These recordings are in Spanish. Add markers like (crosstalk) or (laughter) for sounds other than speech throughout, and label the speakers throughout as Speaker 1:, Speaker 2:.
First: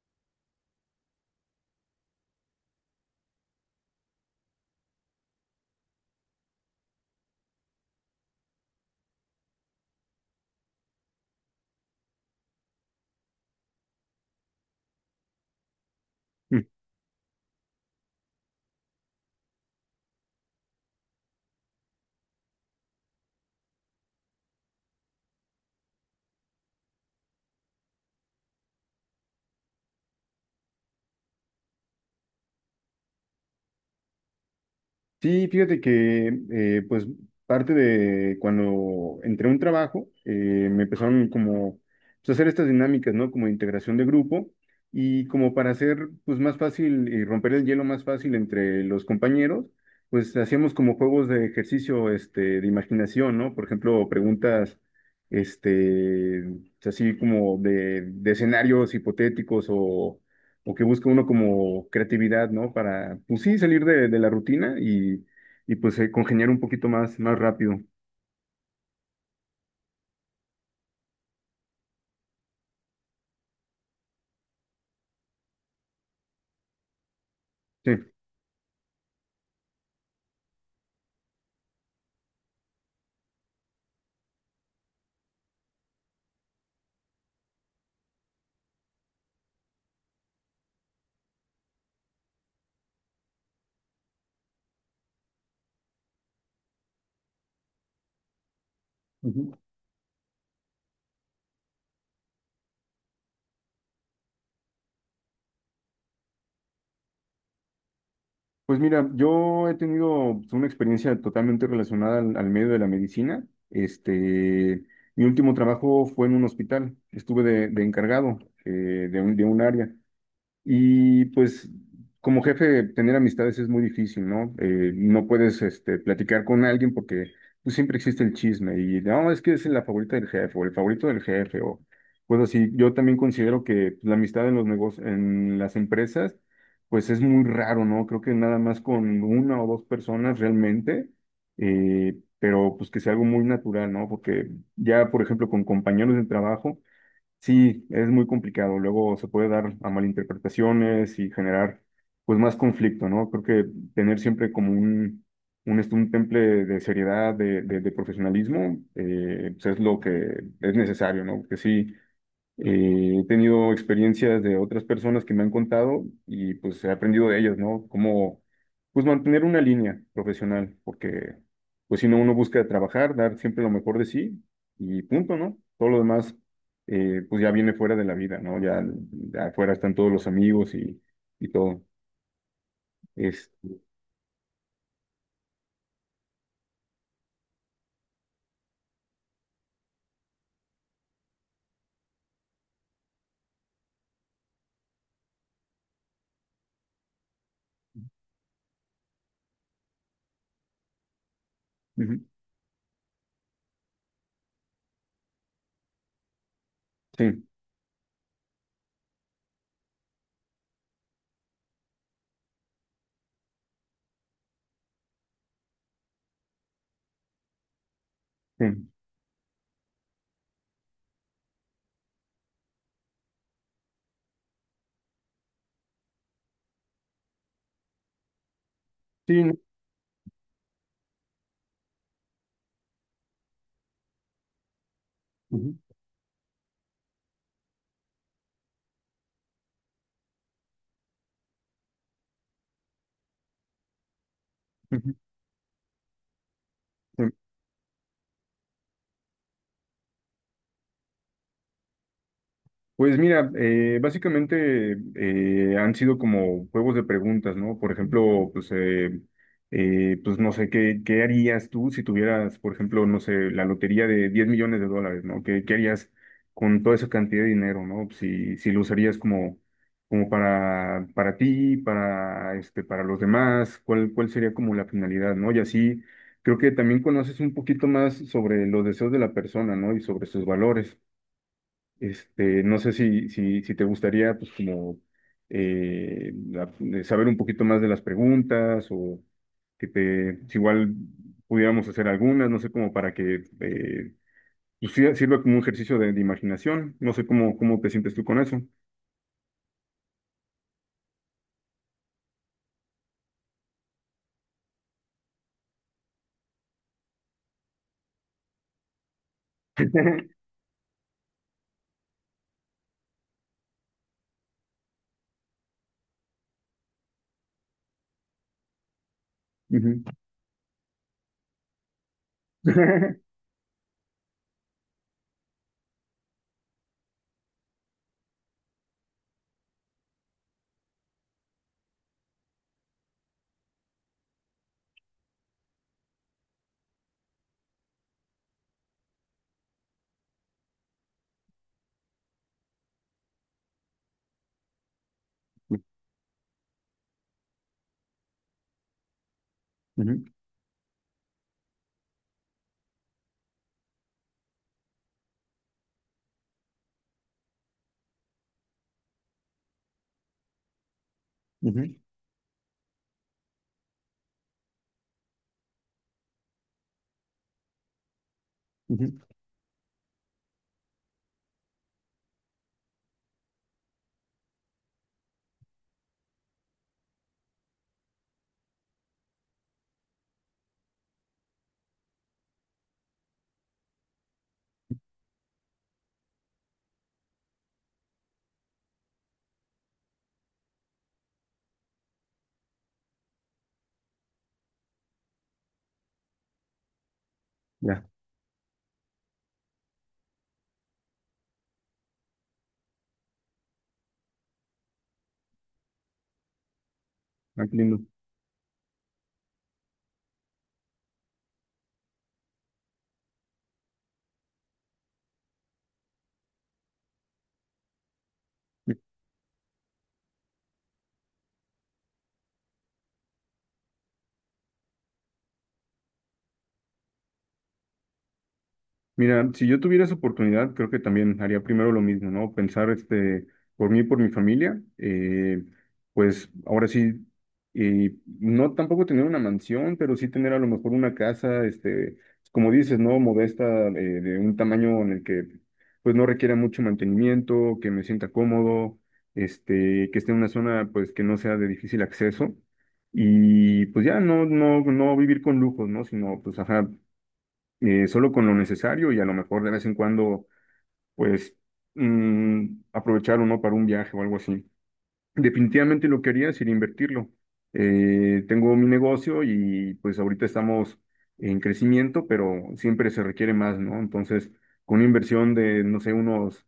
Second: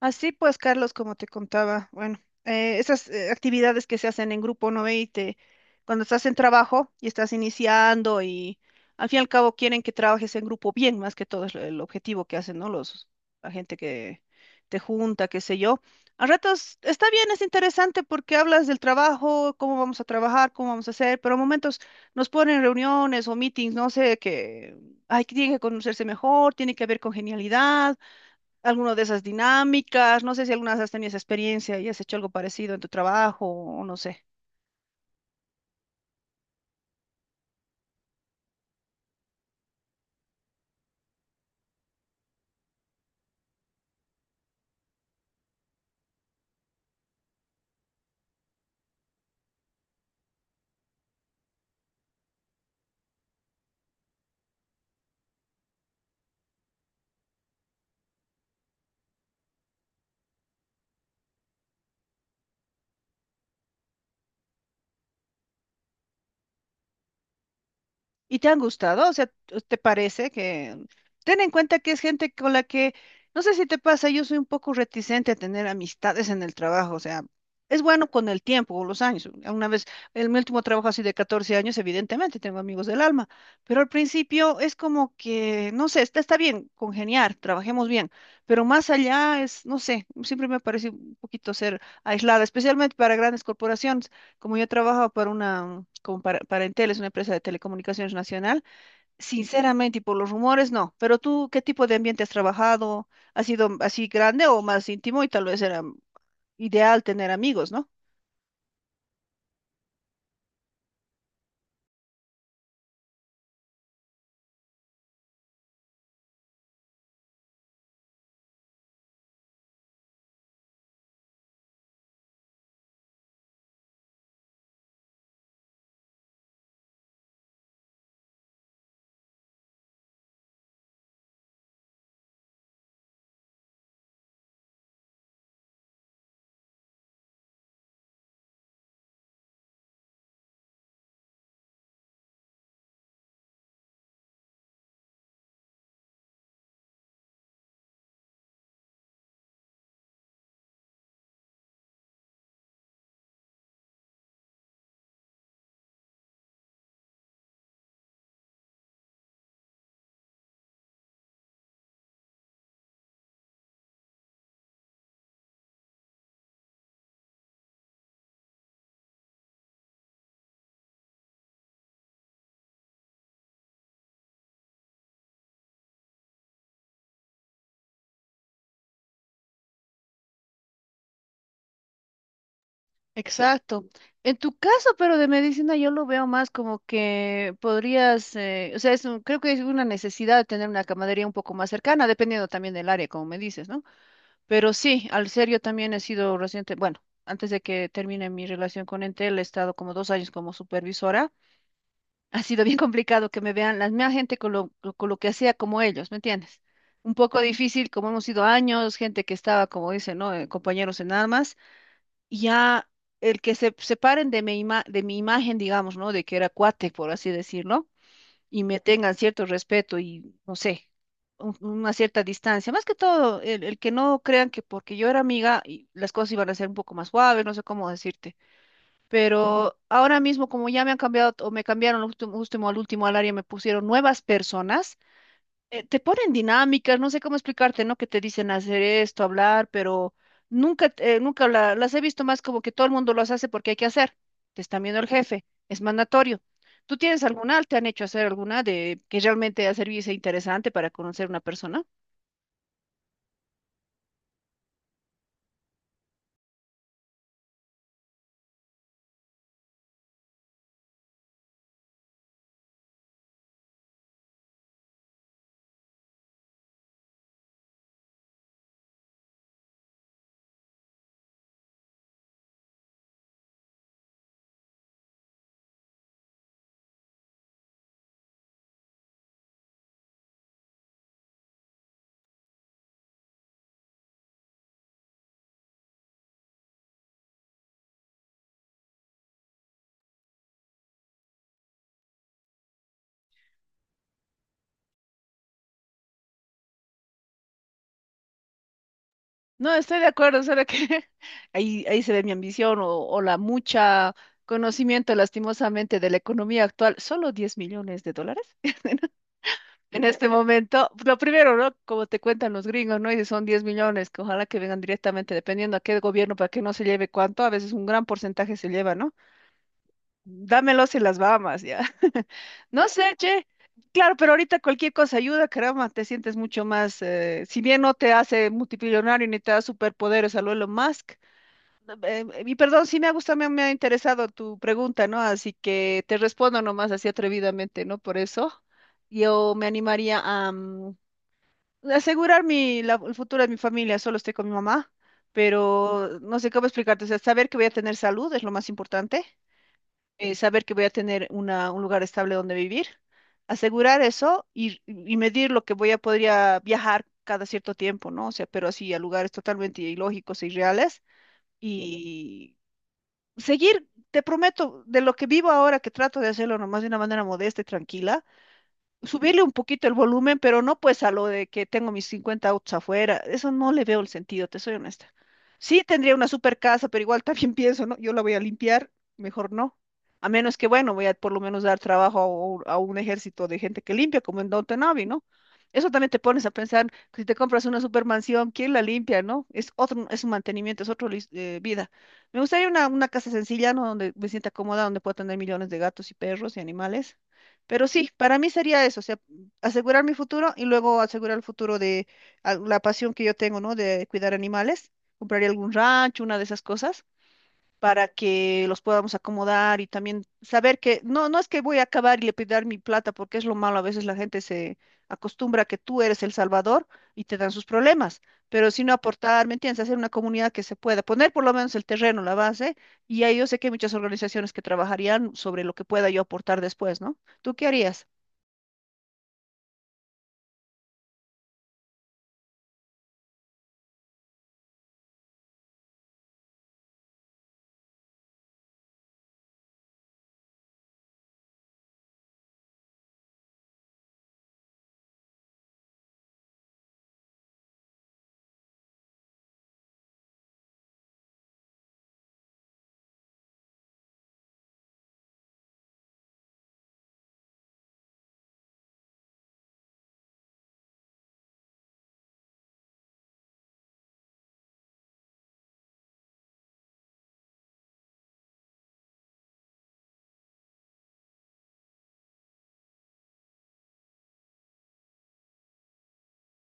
Speaker 1: Así pues, Carlos, como te contaba, bueno, esas actividades que se hacen en grupo, ¿no ve? Y te, cuando estás en trabajo y estás iniciando y al fin y al cabo quieren que trabajes en grupo bien, más que todo es el objetivo que hacen, ¿no? La gente que te junta, qué sé yo. A
Speaker 2: Mm.
Speaker 1: ratos está bien, es interesante porque hablas del trabajo, cómo vamos a trabajar, cómo vamos a hacer, pero a momentos nos ponen reuniones o meetings, no sé, que hay que tiene que conocerse mejor, tiene que haber congenialidad alguna de esas dinámicas, no sé si alguna vez has tenido esa experiencia y has hecho algo parecido en tu trabajo o no sé.
Speaker 2: Sí, fíjate que pues parte de cuando entré a un trabajo, me empezaron como pues, a hacer estas dinámicas, ¿no? Como de integración de grupo y como para hacer pues más fácil y romper el hielo más fácil entre los compañeros, pues hacíamos como juegos de ejercicio este, de imaginación, ¿no? Por ejemplo, preguntas este, así como de escenarios hipotéticos o que busca uno como creatividad, ¿no? Para, pues sí, salir de la rutina y pues congeniar un poquito más, más rápido.
Speaker 1: ¿Y te han gustado? O sea, ¿te parece que... Ten en cuenta que es gente con la que, no sé si te pasa, yo soy un poco reticente a tener amistades en el trabajo, o sea, es bueno
Speaker 2: Sí.
Speaker 1: con el tiempo, o los años. Una vez, en mi último trabajo así de 14 años, evidentemente tengo amigos del alma, pero al principio es como que, no sé, está bien congeniar, trabajemos bien, pero más allá es, no sé, siempre me parece un poquito ser aislada, especialmente para grandes corporaciones. Como yo trabajo para una, como para Entel, es una empresa de telecomunicaciones nacional,
Speaker 2: Ujú.
Speaker 1: sinceramente, y por los rumores, no. Pero tú, ¿qué tipo de ambiente has trabajado? ¿Ha sido así grande o más íntimo? Y tal vez era ideal tener amigos, ¿no?
Speaker 2: Pues mira, yo he tenido pues, una experiencia totalmente relacionada al medio de la medicina. Este, mi último trabajo fue en un hospital. Estuve de encargado de un área. Y pues como jefe, tener amistades es muy difícil, ¿no? No puedes este, platicar con alguien porque pues, siempre existe el chisme y no, es que es la favorita del jefe o el favorito del jefe o pues así. Yo también considero que pues, la amistad en los negocios, en las empresas, pues es muy raro, ¿no? Creo que nada más con una o dos personas realmente, pero pues que sea algo muy natural, ¿no? Porque ya, por ejemplo, con compañeros de trabajo. Sí, es muy complicado. Luego se puede dar a malinterpretaciones y generar pues más conflicto, ¿no? Creo que tener siempre como un temple de seriedad, de profesionalismo, pues es lo que es necesario, ¿no? Que sí, he tenido experiencias de otras personas que me han contado y pues he aprendido de ellas, ¿no? Cómo pues mantener una línea profesional, porque pues si no uno busca trabajar, dar siempre lo mejor de sí y punto, ¿no? Todo lo demás pues ya viene fuera de la vida, ¿no? Ya, ya afuera están todos los amigos y todo. Es,
Speaker 1: Exacto. En tu caso, pero de medicina, yo lo veo más como que podrías, o sea, creo que es una necesidad de tener una camaradería un poco más cercana, dependiendo también del área, como me dices, ¿no? Pero sí, al ser yo también he sido reciente, bueno, antes de que termine mi relación con Entel, he estado como 2 años como supervisora. (laughs)
Speaker 2: ujú,
Speaker 1: Ha sido bien complicado que me vean la misma gente con con lo que hacía como ellos, ¿me entiendes? Un poco
Speaker 2: sí,
Speaker 1: difícil, como hemos sido años, gente que estaba, como dicen, ¿no? Compañeros en armas, y ya el que se separen de de mi imagen, digamos, ¿no? De que era cuate, por así decirlo y me
Speaker 2: sí,
Speaker 1: tengan cierto respeto y, no sé, una cierta distancia. Más que todo, el que no crean que porque yo era amiga y las cosas iban a ser un poco más suaves, no sé cómo decirte.
Speaker 2: sí, no,
Speaker 1: Pero ahora mismo, como ya me han cambiado o me cambiaron al último, último al área, me pusieron nuevas personas
Speaker 2: ujú,
Speaker 1: te ponen dinámicas, no sé cómo explicarte, ¿no? Que te dicen hacer esto, hablar, pero nunca las he visto más como que todo el mundo los hace porque hay que hacer. Te está viendo el
Speaker 2: ujú,
Speaker 1: jefe, es mandatorio. ¿Tú tienes
Speaker 2: sí.
Speaker 1: alguna? ¿Te han hecho hacer alguna de que realmente ha servido y sea interesante para conocer una persona?
Speaker 2: Pues mira, básicamente han sido como juegos de preguntas, ¿no? Por ejemplo, pues, pues no sé, ¿qué harías tú si tuvieras, por ejemplo, no sé, la lotería de $10 millones, ¿no? ¿Qué harías con toda esa cantidad de dinero, ¿no? Si lo usarías como para ti, para los demás, ¿cuál sería como la finalidad, ¿no? Y así creo que también conoces un poquito más sobre los deseos de la persona, ¿no? Y sobre sus valores. Este, no sé si te gustaría, pues, como saber un poquito más de las preguntas o que te, si igual pudiéramos hacer algunas, no sé, como para que pues, sirva como un ejercicio de imaginación. No sé cómo te sientes tú con eso.
Speaker 1: No, estoy de acuerdo, solo que (laughs) ahí, ahí se ve mi ambición o la mucha conocimiento, lastimosamente, de la economía actual. ¿Solo 10 millones de dólares? En este momento, lo primero, ¿no? Como te cuentan los gringos, ¿no? Y si son 10 millones, que ojalá que vengan directamente, dependiendo a qué gobierno, para que no se lleve cuánto, a veces un gran porcentaje se lleva, ¿no?
Speaker 2: Ujú.
Speaker 1: Dámelos y las Bahamas, ya. (laughs) No sé,
Speaker 2: (laughs)
Speaker 1: che. Claro, pero ahorita cualquier cosa ayuda, caramba, te sientes mucho más, si bien no te hace multimillonario ni te da superpoderes a lo Elon Musk. Y perdón, sí me ha gustado, me ha interesado tu pregunta, ¿no? Así que te respondo nomás así atrevidamente, ¿no? Por eso yo me animaría a, asegurar el futuro de mi familia, solo estoy con mi mamá, pero no sé cómo explicarte, o sea, saber que voy a tener salud es lo más importante,
Speaker 2: Ujú,
Speaker 1: saber que voy a tener una, un lugar estable donde vivir, asegurar eso y medir lo que voy a podría viajar cada cierto tiempo, ¿no? O sea, pero así a lugares totalmente ilógicos e irreales
Speaker 2: ujú,
Speaker 1: y seguir, te prometo, de lo que vivo ahora, que trato de hacerlo nomás de una manera modesta y tranquila
Speaker 2: ujú.
Speaker 1: subirle un poquito el volumen, pero no pues a lo de que tengo mis 50 autos afuera. Eso no le veo el sentido, te soy honesta. Sí tendría una super casa, pero igual también (laughs) pienso, ¿no? Yo la voy a limpiar, mejor no. A menos que, bueno, voy a por lo menos dar trabajo a un, ejército de gente que limpia, como en Downton Abbey, ¿no? Eso también te pones a pensar que si te compras una supermansión, ¿quién la limpia, no? Es otro, es un mantenimiento, es otra vida. Me gustaría una casa sencilla, ¿no? Donde me sienta cómoda, donde pueda tener millones de gatos y perros y animales. Pero
Speaker 2: Ya,
Speaker 1: sí, para mí sería eso, o sea, asegurar mi futuro y luego asegurar el futuro de la pasión que yo tengo, ¿no? De cuidar animales. Compraría algún rancho, una de esas cosas,
Speaker 2: ah, qué lindo.
Speaker 1: para que los podamos acomodar y también saber que no, no es que voy a acabar y le pedir mi plata, porque es lo malo, a veces la gente se acostumbra a que tú eres el salvador y te dan sus problemas, pero si no aportar, ¿me entiendes? Hacer una comunidad que se pueda, poner por lo menos el terreno, la base, y ahí yo sé que hay muchas organizaciones que trabajarían sobre lo que pueda yo aportar después, ¿no? ¿Tú qué harías?
Speaker 2: Mira, si yo tuviera esa oportunidad, creo que también haría primero lo mismo, ¿no? Pensar, este, por mí y por mi familia, pues ahora sí, y no tampoco tener una mansión, pero sí tener a lo mejor una casa, este, como dices, ¿no? Modesta, de un tamaño en el que, pues, no requiera mucho mantenimiento, que me sienta cómodo, este, que esté en una zona, pues, que no sea de difícil acceso. Y pues ya no, no, no vivir con lujos, ¿no? Sino, pues, ajá solo con lo necesario y a lo mejor de vez en cuando, pues, aprovechar uno para un viaje o algo así. Definitivamente lo que haría sería invertirlo. Tengo mi negocio y pues ahorita estamos en crecimiento, pero siempre se requiere más, ¿no? Entonces, con una inversión de, no sé, unos,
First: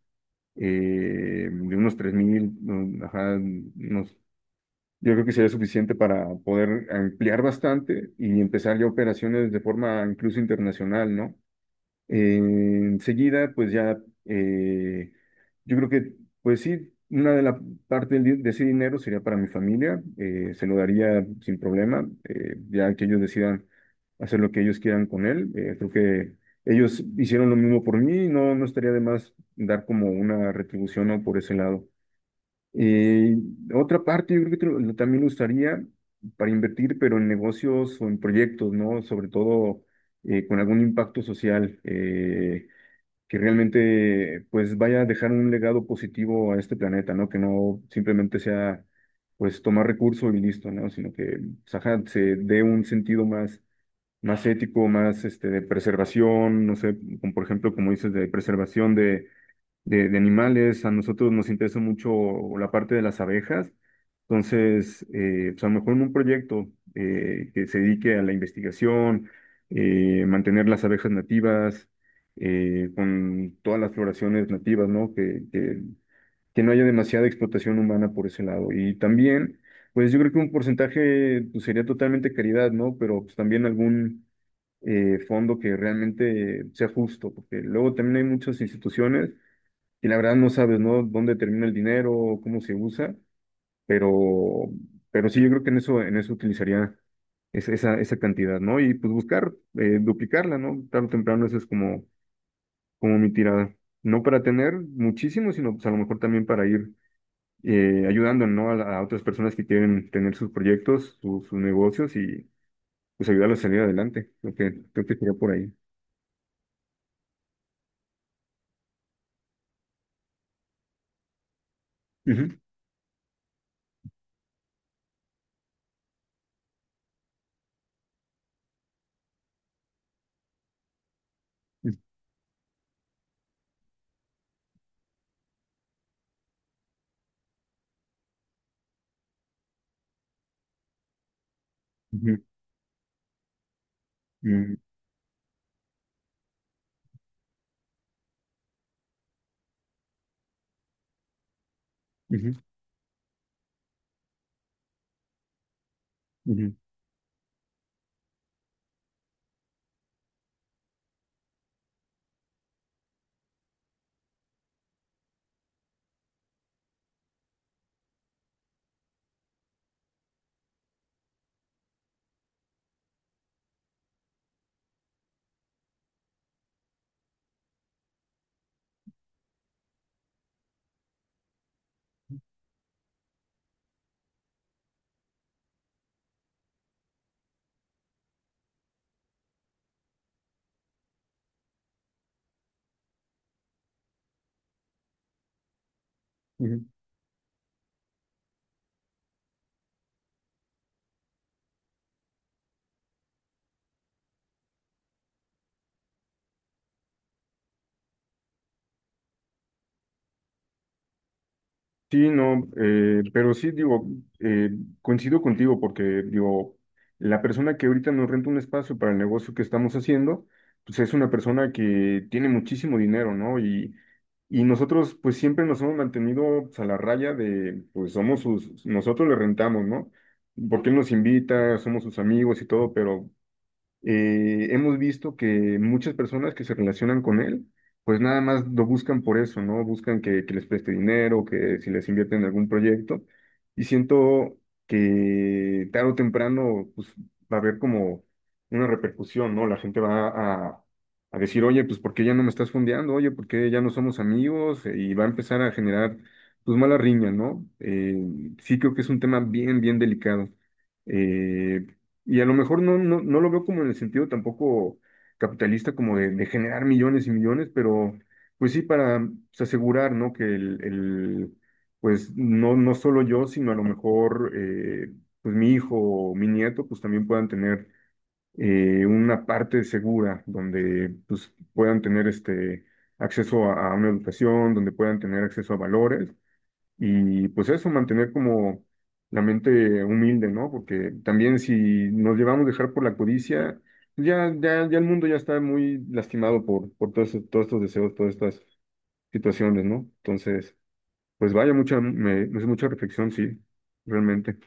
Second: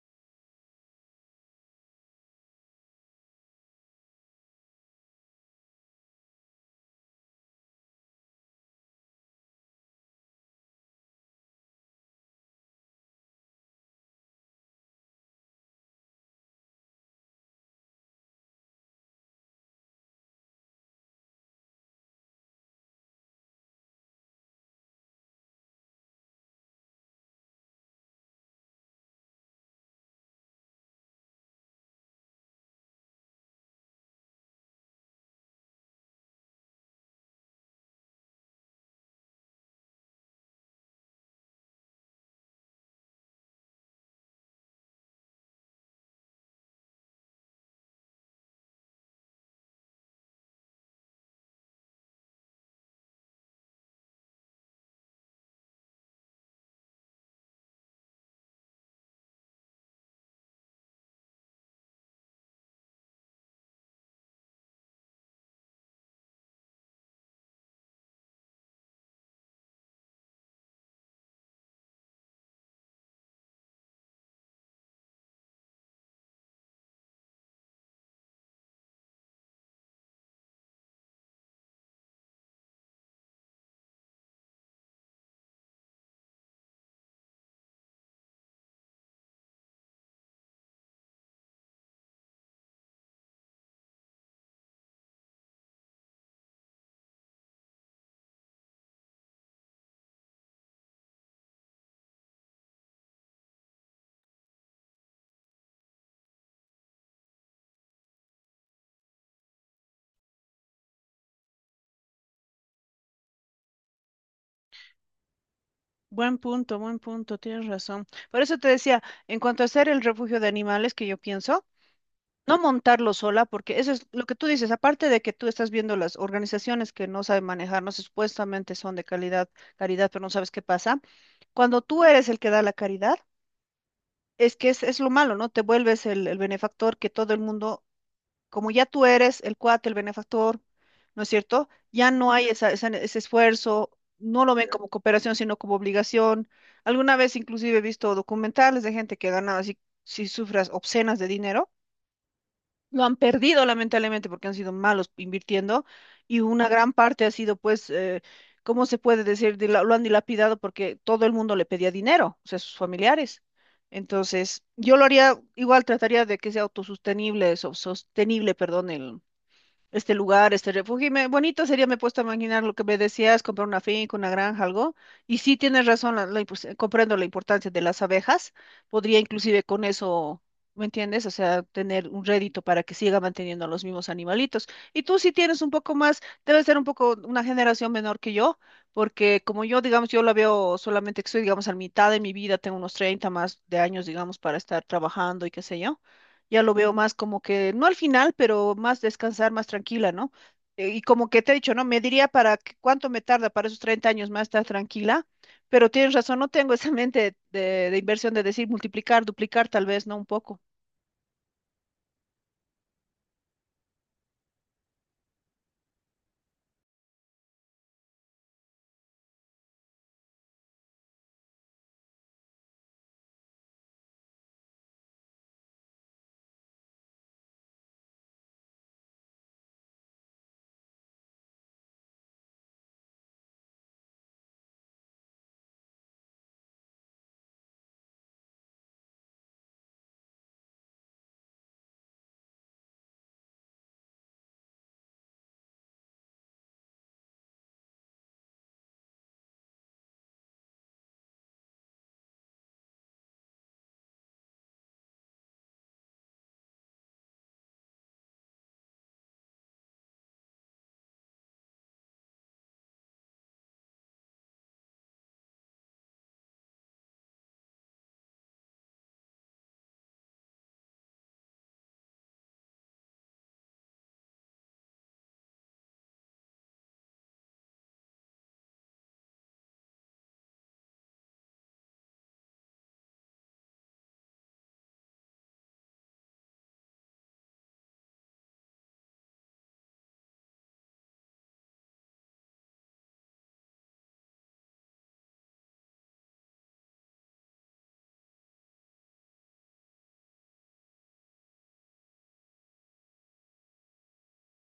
Speaker 2: de unos 3,000, ajá, unos... Yo creo que sería suficiente para poder ampliar bastante y empezar ya operaciones de forma incluso internacional, ¿no? Enseguida, pues ya, eh, yo creo que, pues sí, una de la parte de ese dinero sería para mi familia, se lo daría sin problema, ya que ellos decidan hacer lo que ellos quieran con él. Creo que ellos hicieron lo mismo por mí, no, no estaría de más dar como una retribución, ¿no? Por ese lado. Eh, otra parte, yo creo que también lo usaría para invertir, pero en negocios o en proyectos, ¿no? Sobre todo con algún impacto social que realmente pues vaya a dejar un legado positivo a este planeta, ¿no? Que no simplemente sea pues tomar recursos y listo, ¿no? Sino que pues, ajá, se dé un sentido más, más ético, más este, de preservación, no sé, como por ejemplo, como dices, de preservación de animales. A nosotros nos interesa mucho la parte de las abejas. Entonces, pues a lo mejor en un proyecto que se dedique a la investigación, mantener las abejas nativas, con todas las floraciones nativas, ¿no? Que no haya demasiada explotación humana por ese lado. Y también, pues yo creo que un porcentaje pues, sería totalmente caridad, ¿no? Pero pues también algún fondo que realmente sea justo, porque luego también hay muchas instituciones y la verdad no sabes, ¿no? Dónde termina el dinero, cómo se usa, pero, pero sí, yo creo que en eso, utilizaría esa cantidad, ¿no? Y pues buscar, duplicarla, ¿no? Tarde o temprano eso es como mi tirada. No para tener muchísimo, sino pues a lo mejor también para ir ayudando, ¿no? A otras personas que quieren tener sus proyectos, sus negocios y pues ayudarlos a salir adelante. Creo que sería por ahí.
Speaker 1: Buen punto, tienes razón. Por eso te decía, en cuanto a hacer el refugio de animales que yo pienso,
Speaker 2: Ujú,
Speaker 1: no montarlo sola, porque eso es lo que tú dices, aparte de que tú estás viendo las organizaciones que no saben manejar, no sé, supuestamente son de calidad, caridad, pero no sabes qué pasa. Cuando tú eres el que da la caridad, es que es lo malo, ¿no? Te vuelves el benefactor que todo el mundo como ya tú eres el cuate, el benefactor, ¿no es cierto? Ya no
Speaker 2: ujú,
Speaker 1: hay ese esfuerzo, no lo ven
Speaker 2: ujú,
Speaker 1: como cooperación, sino como obligación. Alguna vez inclusive he visto documentales de gente que ha ganado así, si sufras obscenas de dinero.
Speaker 2: ujú,
Speaker 1: Lo han perdido lamentablemente porque han sido malos invirtiendo y una
Speaker 2: ujú,
Speaker 1: gran parte ha sido pues, ¿cómo se puede decir? Lo han dilapidado porque todo el mundo le pedía dinero, o sea, sus familiares. Entonces, yo lo haría, igual trataría de que sea autosostenible, sostenible, perdón, este lugar, este refugio. Y bonito sería, me he puesto a imaginar lo que me decías, comprar una finca, una granja, algo. Y sí tienes razón, comprendo la importancia de las abejas. Podría inclusive con eso, ¿me entiendes? O sea, tener un rédito para que siga manteniendo a los mismos animalitos. Y tú sí tienes un poco más, debe ser un poco una generación menor que yo, porque como yo, digamos, yo la veo solamente que estoy, digamos, a la mitad de mi vida, tengo unos 30 y pico de años, digamos, para estar trabajando y qué sé yo ya lo
Speaker 2: ujú.
Speaker 1: veo más como que, no al final, pero más descansar, más tranquila, ¿no? Y como que te he dicho, ¿no? Me diría para cuánto me tarda para esos 30 años más estar tranquila, pero tienes razón, no tengo esa (laughs) mente de inversión de decir multiplicar, duplicar tal vez, ¿no? Un poco.
Speaker 2: Sí, no, pero sí, digo, eh, coincido contigo porque, digo, la persona que ahorita nos renta un espacio para el negocio que estamos haciendo, pues es una persona que tiene muchísimo dinero, ¿no? Y nosotros, pues siempre nos hemos mantenido pues, a la raya de, pues somos sus, nosotros le rentamos, ¿no? Porque él nos invita, somos sus amigos y todo, pero hemos visto que muchas personas que se relacionan con él, pues nada más lo buscan por eso, ¿no? Buscan que les preste dinero, que si les invierten en algún proyecto. Y siento que tarde o temprano, pues va a haber como una repercusión, ¿no? La gente va a decir, oye, pues ¿por qué ya no me estás fondeando? Oye, ¿por qué ya no somos amigos? Y va a empezar a generar, pues, mala riña, ¿no? Sí creo que es un tema bien, bien delicado. Eh, y a lo mejor no, no, no lo veo como en el sentido tampoco capitalista, como de generar millones y millones, pero pues sí para pues, asegurar, ¿no? Que pues no, no solo yo, sino a lo mejor pues mi hijo o mi nieto, pues también puedan tener una parte segura donde pues puedan tener este acceso a una educación, donde puedan tener acceso a valores y pues eso, mantener como la mente humilde, ¿no? Porque también si nos llevamos a dejar por la codicia, pues, ya, ya, ya el mundo ya está muy lastimado por todos, todos estos deseos, todas estas situaciones, ¿no? Entonces, pues vaya, es mucha reflexión, sí, realmente.